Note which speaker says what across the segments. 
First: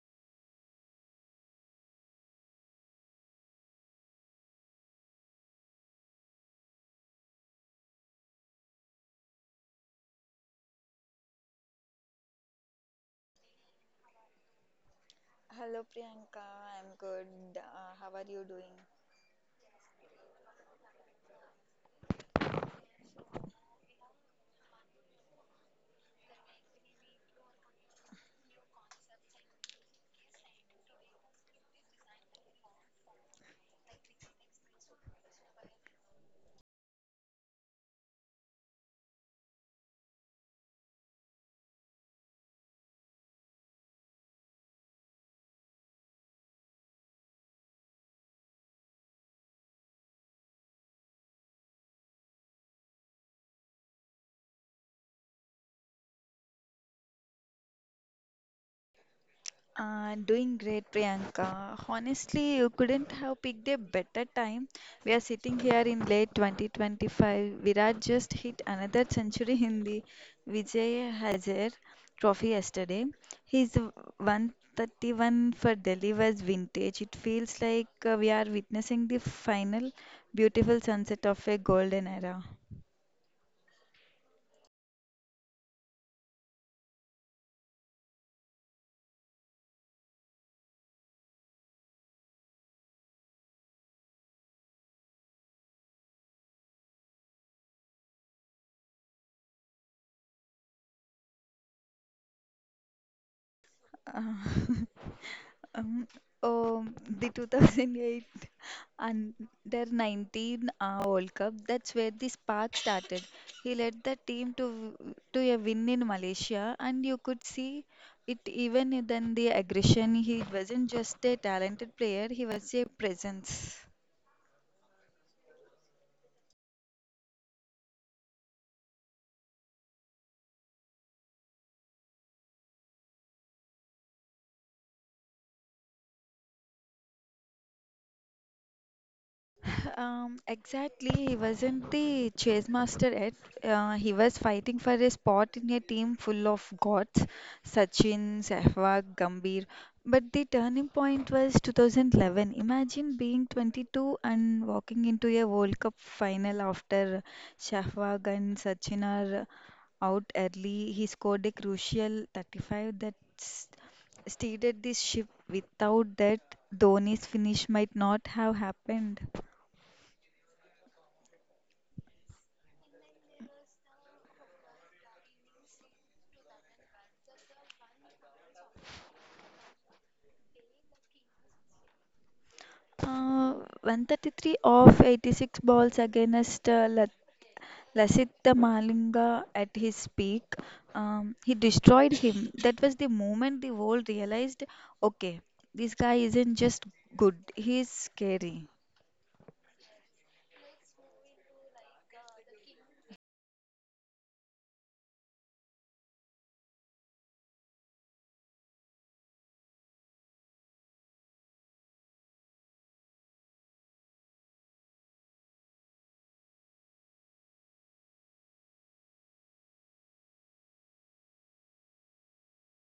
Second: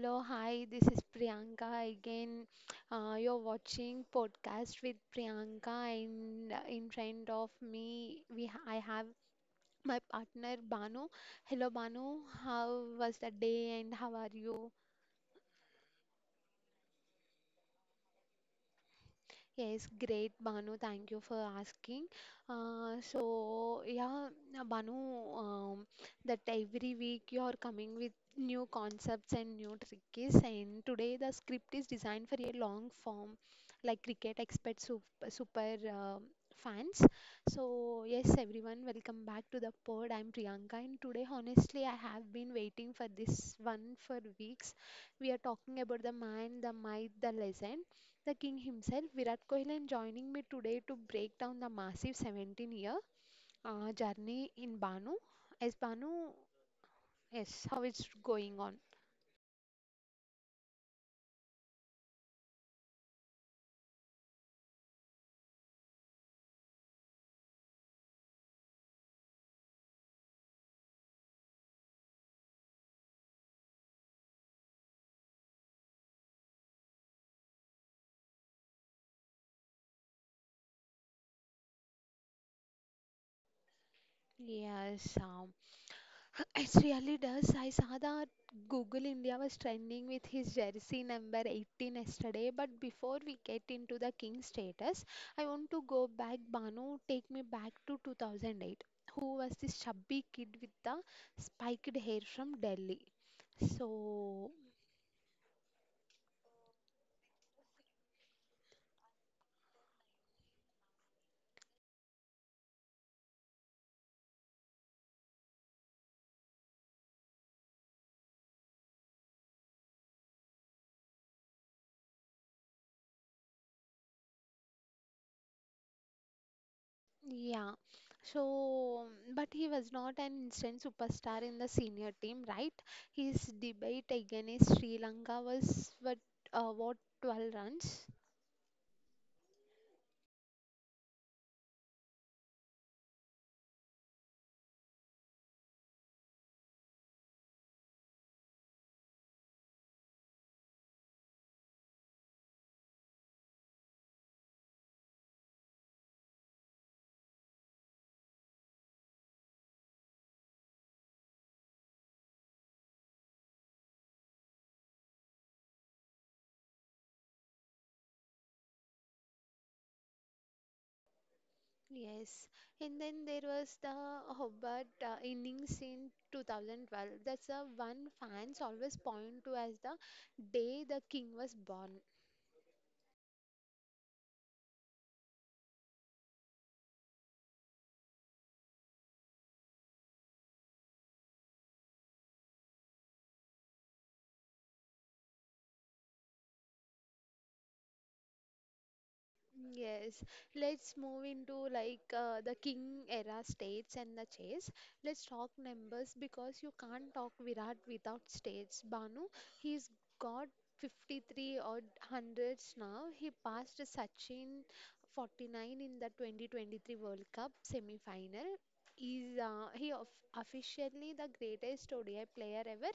Speaker 1: hello, hi, this is Priyanka again. You're watching podcast with Priyanka, and in front of me, we ha I have my partner Banu. Hello, Banu, how was the day and how are you?
Speaker 2: Hello Priyanka, I'm good. How are you doing?
Speaker 1: Yes, great, Banu. Thank you for asking. Banu, um, that every week you are coming with new concepts and new tricks. And today the script is designed for a long form, like cricket expert super, super, fans. So, yes, everyone, welcome back to the pod. I'm Priyanka, and today, honestly, I have been waiting for this one for weeks. We are talking about the man, the myth, the legend. The king himself, Virat Kohli, and joining me today to break down the massive 17 year journey in Banu. As Banu, yes, how it's going on?
Speaker 2: Doing great, Priyanka. Honestly, you couldn't have picked a better time. We are sitting here in late 2025. Virat just hit another century in the Vijay Hazare Trophy yesterday. His 131 for Delhi was vintage. It feels like we are witnessing the final beautiful sunset of a golden era.
Speaker 1: Yes, it really does. I saw that Google India was trending with his jersey number 18 yesterday. But before we get into the king status, I want to go back. Banu, take me back to 2008. Who was this chubby kid with the spiked hair from Delhi?
Speaker 2: Uh,
Speaker 1: So,
Speaker 2: Um, the 2008 under 19 World Cup, that's where the spark started. He led the team to a win in Malaysia, and you could see it even in then the aggression. He wasn't just a talented player; he was a presence.
Speaker 1: yeah. So, but he was not an instant superstar in the senior team, right? His debate against Sri Lanka was what, 12 runs?
Speaker 2: Exactly, he wasn't the chase master yet. He was fighting for a spot in a team full of gods, Sachin, Sehwag, Gambhir. But the turning point was 2011. Imagine being 22 and walking into a World Cup final after Sehwag and Sachin are out early. He scored a crucial 35 that steered this ship. Without that, Dhoni's finish might not have happened.
Speaker 1: Yes, and then there was the Hobart innings in 2012. That's the one fans always point to as the day the king was born.
Speaker 2: Uh, 133 of 86 balls against Lasith Malinga at his peak. He destroyed him. That was the moment the world realized okay, this guy isn't just good, he's scary.
Speaker 1: Yes, let's move into like the king era states and the chase. Let's talk numbers because you can't talk Virat without states. Banu, he's got 53 odd hundreds now. He passed Sachin 49 in the 2023 World Cup semi-final. Is he of officially the greatest ODI player ever?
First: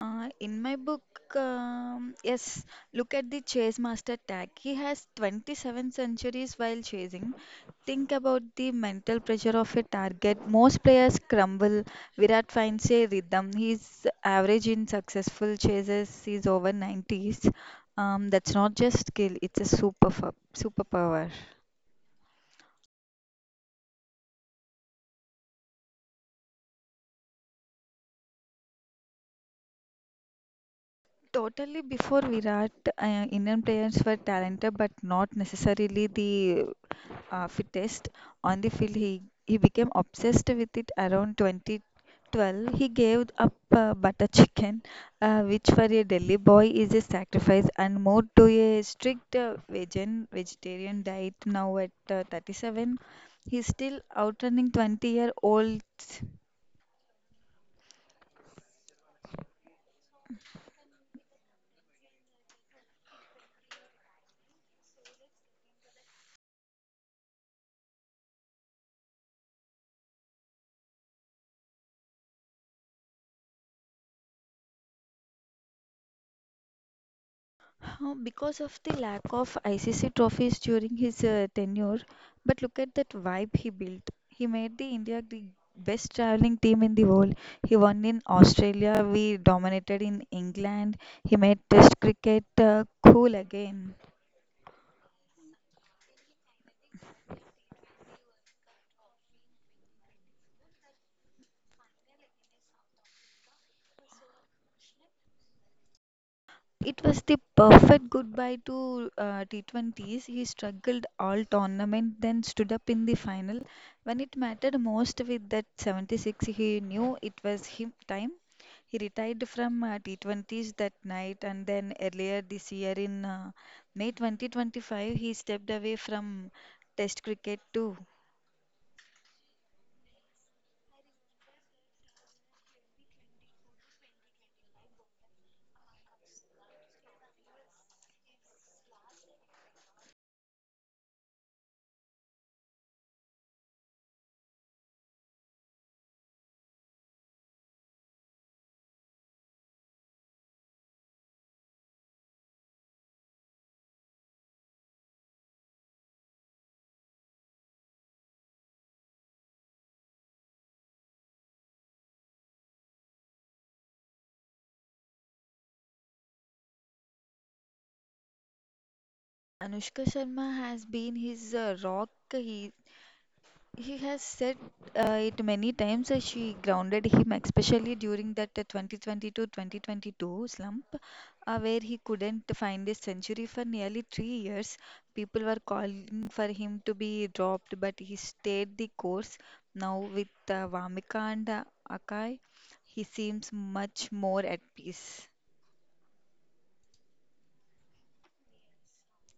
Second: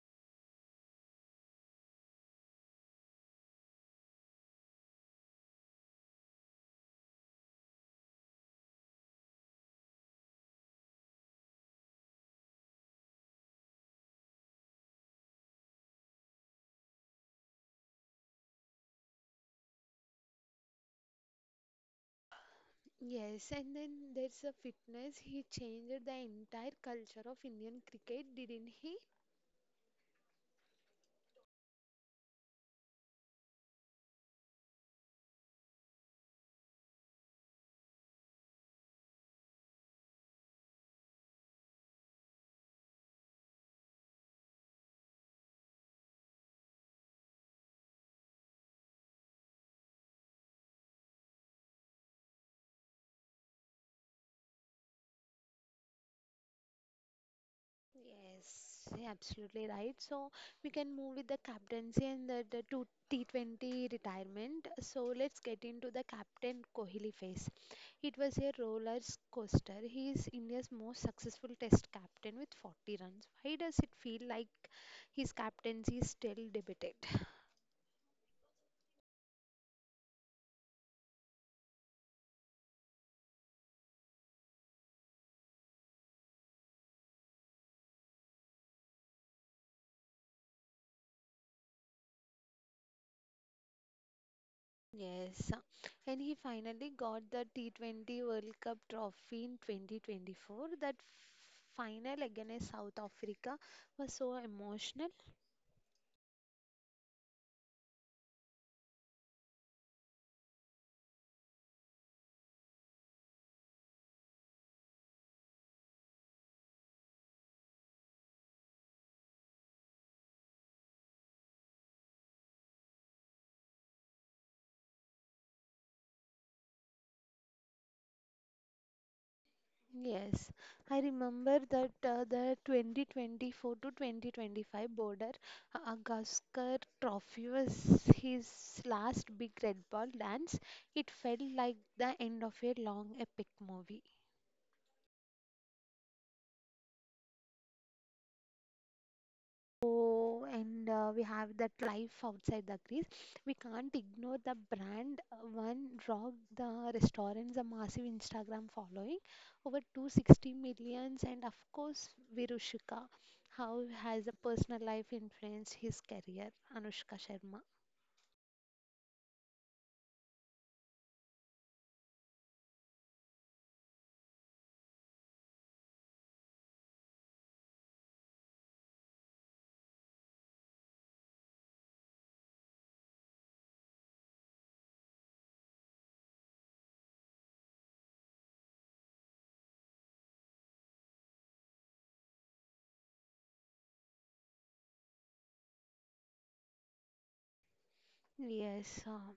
Speaker 2: In my book, yes, look at the chase master tag. He has 27 centuries while chasing. Think about the mental pressure of a target. Most players crumble. Virat finds a rhythm. His average in successful chases is over 90s. That's not just skill, it's a superpower.
Speaker 1: Yes, and then there's a fitness. He changed the entire culture of Indian cricket, didn't he?
Speaker 2: Totally before Virat, Indian players were talented but not necessarily the fittest on the field. He became obsessed with it around 2012. He gave up butter chicken, which for a Delhi boy is a sacrifice, and moved to a strict vegan vegetarian diet. Now at 37, he's still outrunning 20-year-olds.
Speaker 1: Yes, you're absolutely right. So we can move with the captaincy and the two T20 retirement. So let's get into the captain Kohli phase. It was a roller coaster. He is India's most successful test captain with 40 runs. Why does it feel like his captaincy is still debated?
Speaker 2: Because of the lack of ICC trophies during his tenure, but look at that vibe he built. He made the India the best traveling team in the world. He won in Australia, we dominated in England. He made Test cricket cool again.
Speaker 1: Yes, and he finally got the T20 World Cup trophy in 2024. That final against South Africa was so emotional.
Speaker 2: It was the perfect goodbye to T20s. He struggled all tournament, then stood up in the final when it mattered most with that 76. He knew it was him time. He retired from T20s that night, and then earlier this year in May 2025, he stepped away from Test cricket too.
Speaker 1: Yes, I remember that the 2024 to 2025 border Agaskar Trophy was his last big red ball dance. It felt like the end of a long epic movie. So and we have that life outside the crease. We can't ignore the brand. One rock, the restaurants, a massive Instagram following, over 260 millions, and of course, Virushika. How has a personal life influenced his career? Anushka Sharma.
Speaker 2: Anushka Sharma has been his rock. He has said it many times that she grounded him, especially during that 2022-2022 slump, where he couldn't find a century for nearly 3 years. People were calling for him to be dropped, but he stayed the course. Now with Vamika and Akai, he seems much more at peace.
Speaker 1: Yes,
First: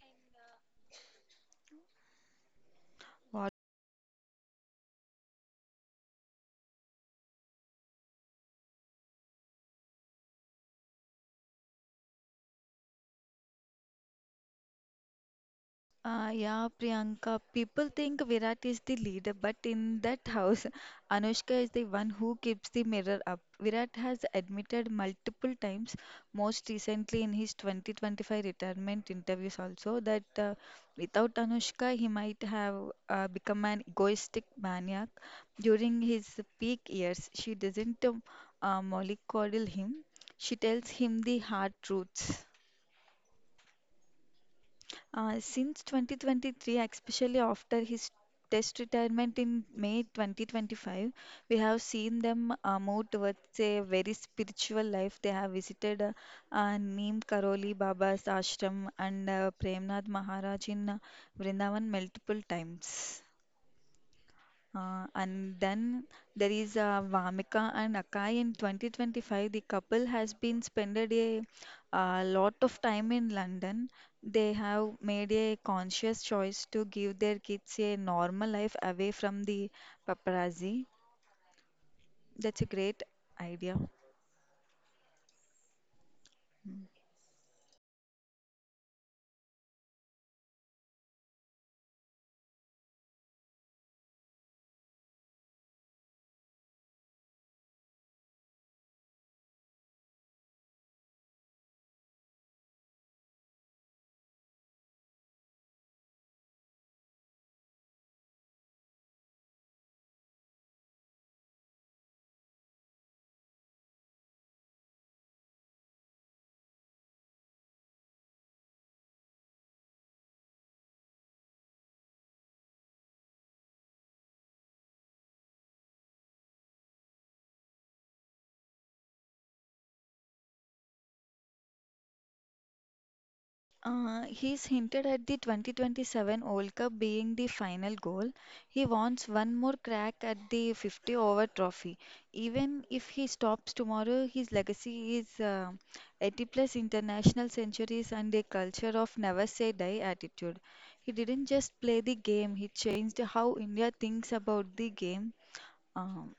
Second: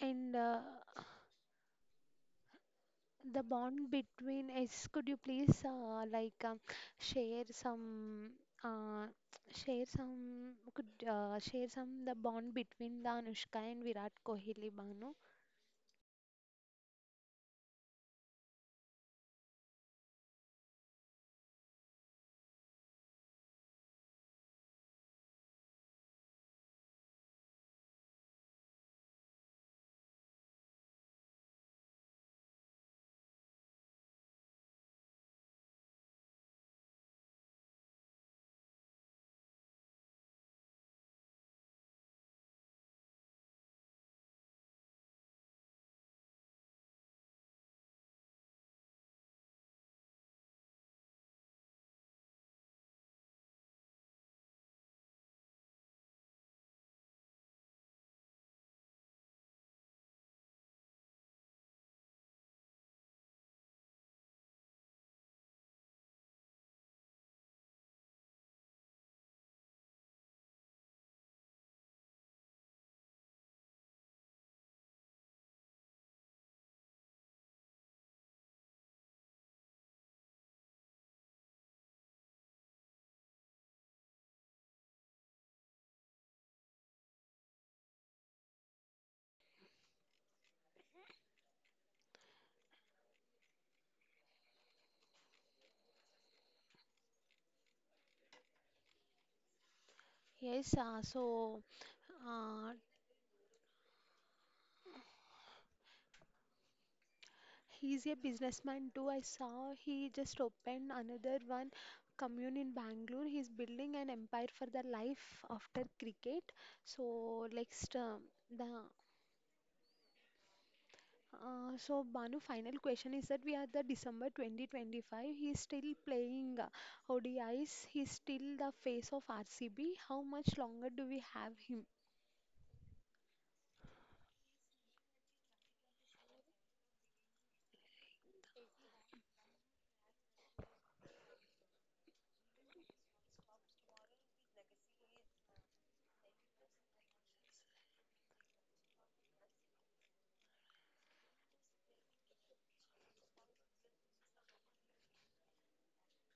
Speaker 1: and the
Speaker 2: What?
Speaker 1: bond between us, could you please like share some uh, share some, the bond between the Anushka and Virat Kohli, Banu?
Speaker 2: Yeah, Priyanka, people think Virat is the leader, but in that house, Anushka is the one who keeps the mirror up. Virat has admitted multiple times, most recently in his 2025 retirement interviews also, that without Anushka, he might have become an egoistic maniac. During his peak years, she doesn't mollycoddle him. She tells him the hard truths. Since 2023, especially after his test retirement in May 2025, we have seen them move towards a very spiritual life. They have visited Neem Karoli Baba's ashram and Premnath Maharaj in Vrindavan multiple times. And then there is Vamika and Akai in 2025. The couple has been spended a lot of time in London. They have made a conscious choice to give their kids a normal life away from the paparazzi. That's a great idea.
Speaker 1: yes uh, so uh, he's a businessman too. I saw he just opened another one commune in Bangalore. He's building an empire for the life after cricket. So next, the so Banu, final question is that we are the December 2025. He's still playing ODIs. He's still the face of RCB. How much longer do we have him?
Speaker 2: He's hinted at the 2027 World Cup being the final goal. He wants one more crack at the 50 over trophy. Even if he stops tomorrow, his legacy is 80 plus international centuries and a culture of never say die attitude. He didn't just play the game, he changed how India thinks about the game. Um,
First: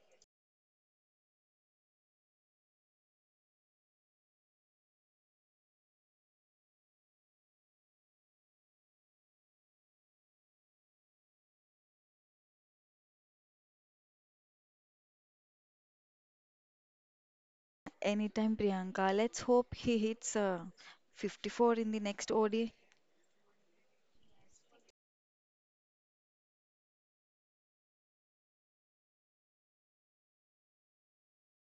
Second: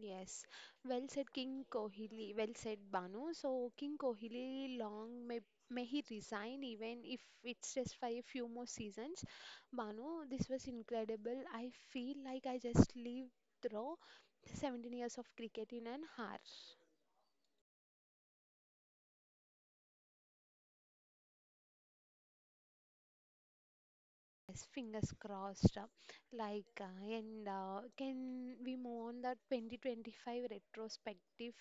Speaker 1: Yes. Well said, King Kohli. Well said, Banu. So King Kohli, long may he resign, even if it's just for a few more seasons. Banu, this was incredible. I feel like I just lived through 17 years of cricket in an hour.
Speaker 2: Anytime, Priyanka, let's hope he hits 54 in the next ODI.
Speaker 1: Yes, fingers crossed. Like, and can we move on the 2025 retrospective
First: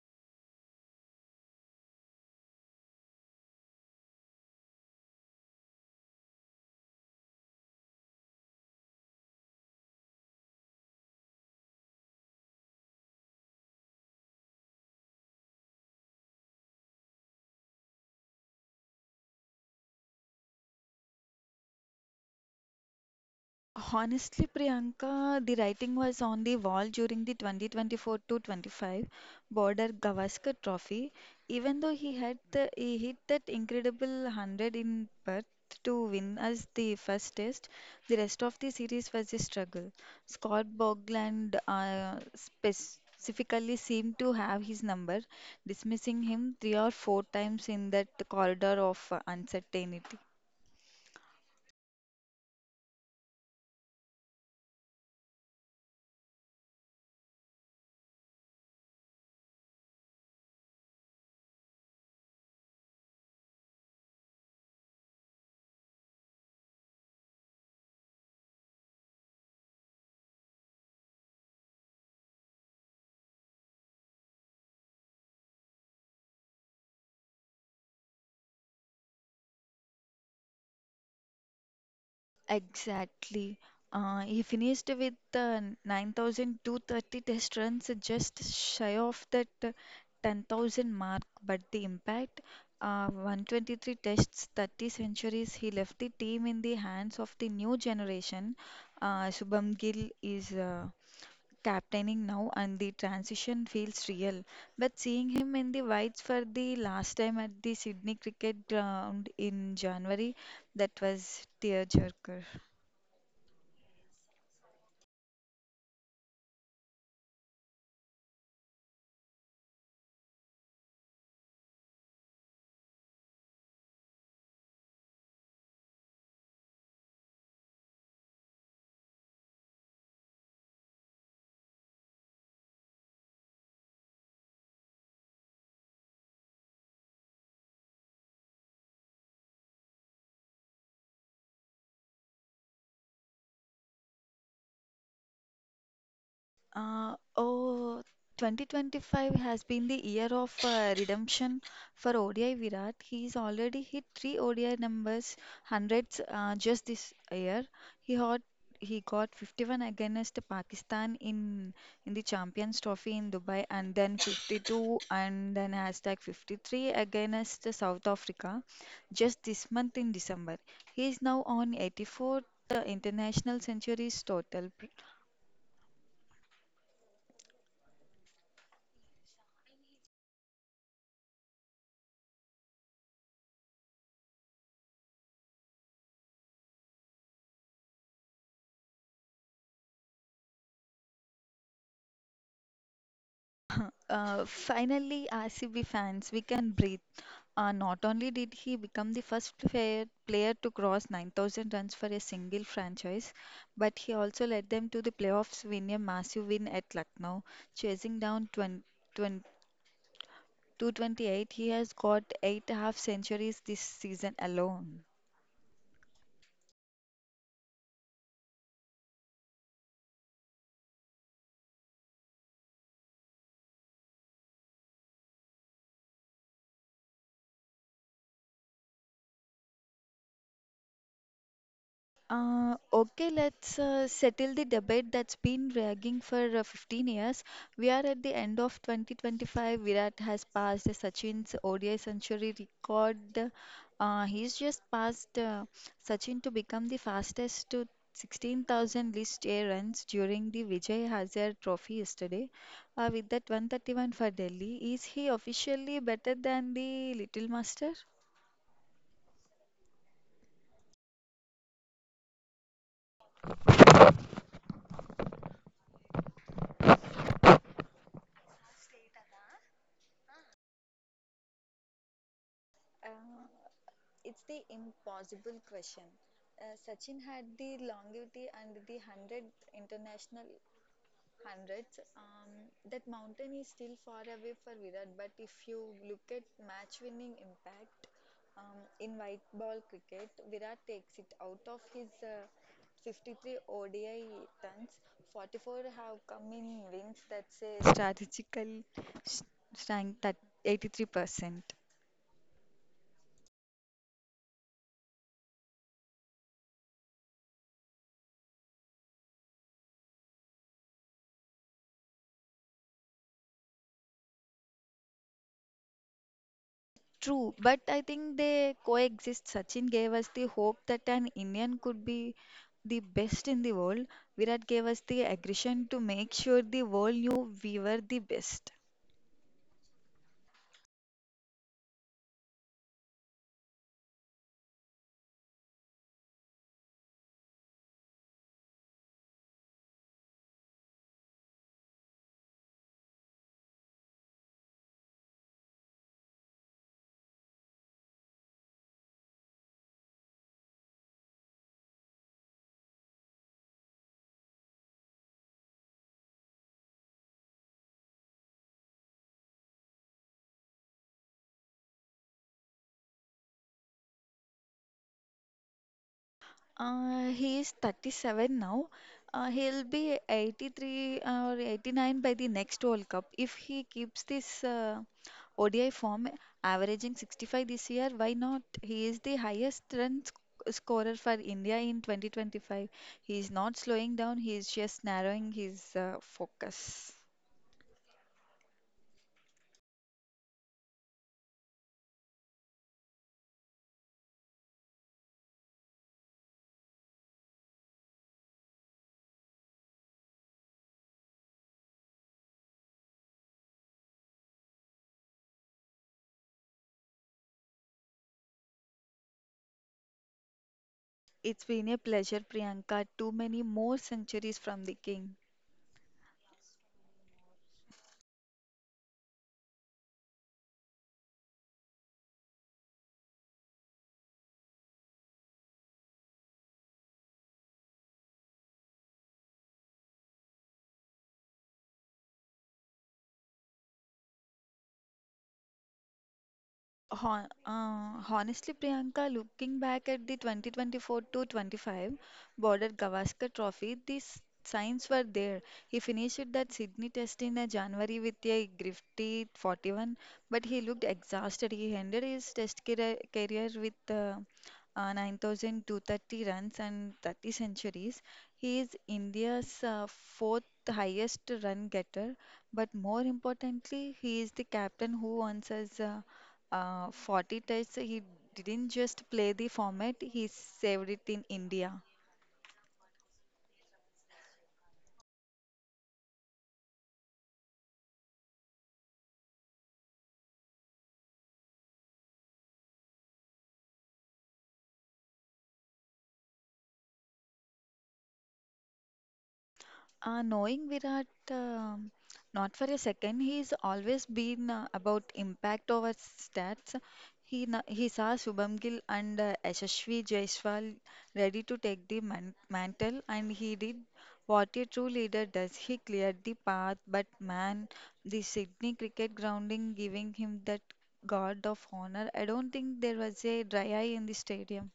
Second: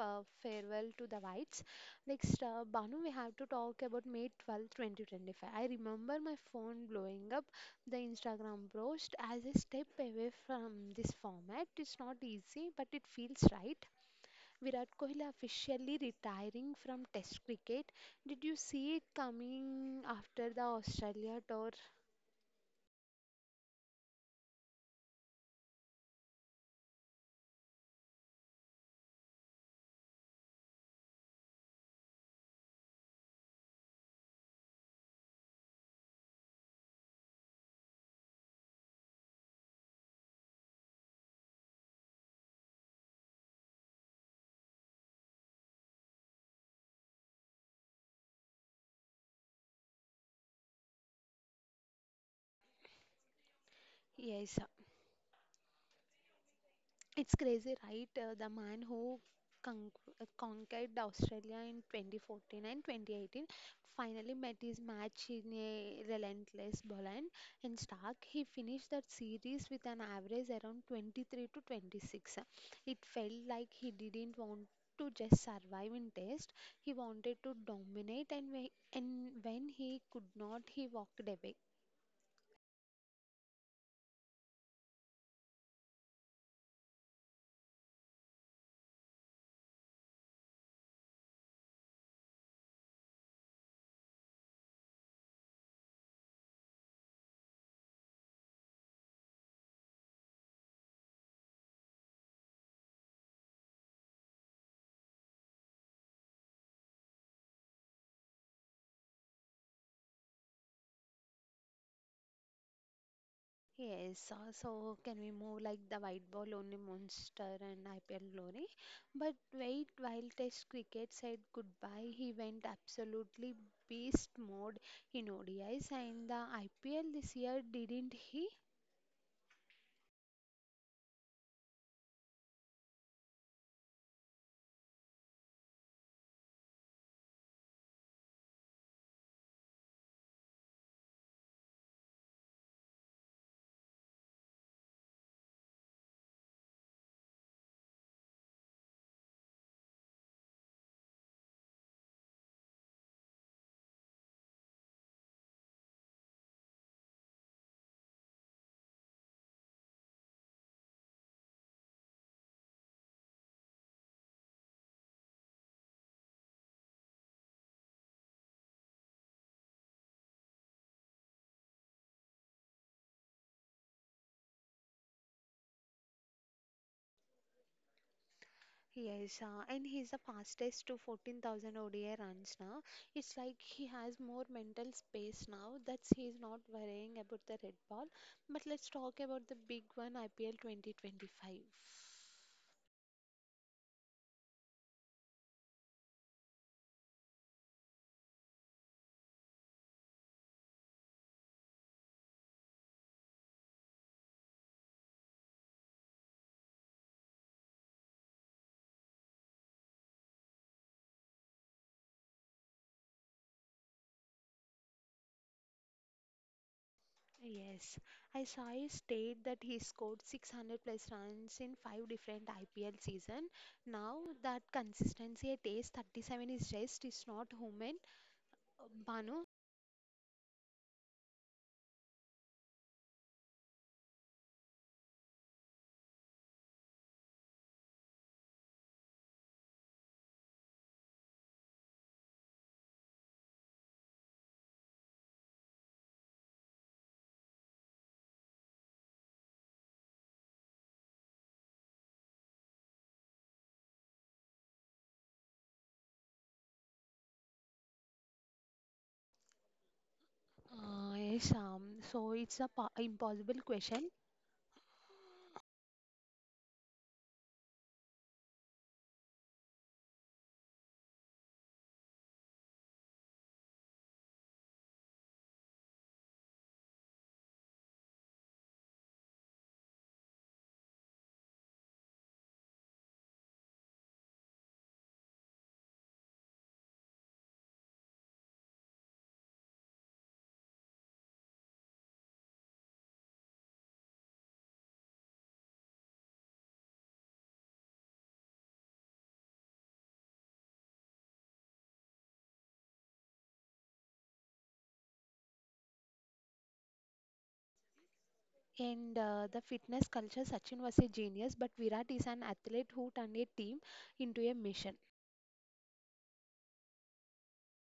Speaker 1: farewell to the whites? Next, Banu, we have to talk about May 12, 2025. I remember my phone blowing up, the Instagram post, "As a step away from this format. It's not easy, but it feels right." Virat Kohli officially retiring from Test cricket. Did you see it coming after the Australia tour?
Speaker 2: Honestly, Priyanka, the writing was on the wall during the 2024 to 25 Border Gavaskar Trophy. Even though he hit that incredible 100 in Perth to win us the first test, the rest of the series was a struggle. Scott Bogland specifically seemed to have his number, dismissing him three or four times in that corridor of uncertainty.
Speaker 1: Yes, it's crazy, right? The man who con- conquered Australia in 2014 and 2018 finally met his match in a relentless Boland and Stark. He finished that series with an average around 23 to 26. It felt like he didn't want to just survive in test. He wanted to dominate, and and when he could not, he walked away.
Speaker 2: Exactly. He finished with 9,230 test runs, just shy of that 10,000 mark. But the impact, 123 tests, 30 centuries, he left the team in the hands of the new generation. Shubham Gill is captaining now, and the transition feels real. But seeing him in the whites for the last time at the Sydney Cricket Ground in January, that was tearjerker.
Speaker 1: Yes, so can we move like the white ball only monster and IPL glory? But wait, while Test cricket said goodbye, he went absolutely beast mode in ODIs and the IPL this year, didn't he?
Speaker 2: Oh, 2025 has been the year of redemption for ODI Virat. He's already hit three ODI numbers, hundreds just this year. He got he got 51 against Pakistan in the Champions Trophy in Dubai, and then 52, and then hashtag 53 against South Africa just this month in December. He is now on 84 international centuries total.
Speaker 1: Yes, and he's the fastest to 14,000 ODI runs now. It's like he has more mental space now, that he's not worrying about the red ball. But let's talk about the big one, IPL 2025.
Speaker 2: Finally, RCB fans, we can breathe. Not only did he become the first fair player to cross 9,000 runs for a single franchise, but he also led them to the playoffs win a massive win at Lucknow, chasing down 20, 228. He has got eight half centuries this season alone.
Speaker 1: Yes, I saw his state that he scored 600 plus runs in five different IPL season. Now that consistency at age 37 is just is not human. Banu,
Speaker 2: Okay, let's settle the debate that's been dragging for 15 years. We are at the end of 2025. Virat has passed Sachin's ODI century record. He's just passed Sachin to become the fastest to 16,000 list A runs during the Vijay Hazare Trophy yesterday. With that 131 for Delhi, is he officially better than the Little Master?
Speaker 1: yes, so it's impossible question.
Speaker 2: It's the impossible question. Sachin had the longevity and the 100 international hundreds. That mountain is still far away for Virat, but if you look at match winning impact in white ball cricket, Virat takes it out of his 53 ODI tons. 44 have come in wins, that's a strategical s- strength at 83%.
Speaker 1: And the fitness culture, Sachin was a genius, but Virat is an athlete who turned a team into a mission.
Speaker 2: True, but I think they coexist. Sachin gave us the hope that an Indian could be the best in the world. Virat gave us the aggression to make sure the world knew we were the best. He is 37 now. He'll be 83 or 89 by the next World Cup if he keeps this ODI form, averaging 65 this year. Why not? He is the highest run sc scorer for India in 2025. He is not slowing down. He is just narrowing his focus. It's been a pleasure, Priyanka. Too many more centuries from the king. Honestly, Priyanka, looking back at the 2024 to 25 border Gavaskar Trophy, these signs were there. He finished that Sydney test in January with a grifty 41, but he looked exhausted. He ended his test career with 9,230 runs and 30 centuries. He is India's fourth highest run getter, but more importantly, he is the captain who earns us. 40 Tests, he didn't just play the format, he saved it in India. Knowing Virat, um, not for a second, he's always been about impact over stats. He saw Shubham Gill and Yashasvi Jaiswal ready to take the mantle, and he did what a true leader does. He cleared the path, but man, the Sydney cricket grounding giving him that guard of honor. I don't think there was a dry eye in the stadium.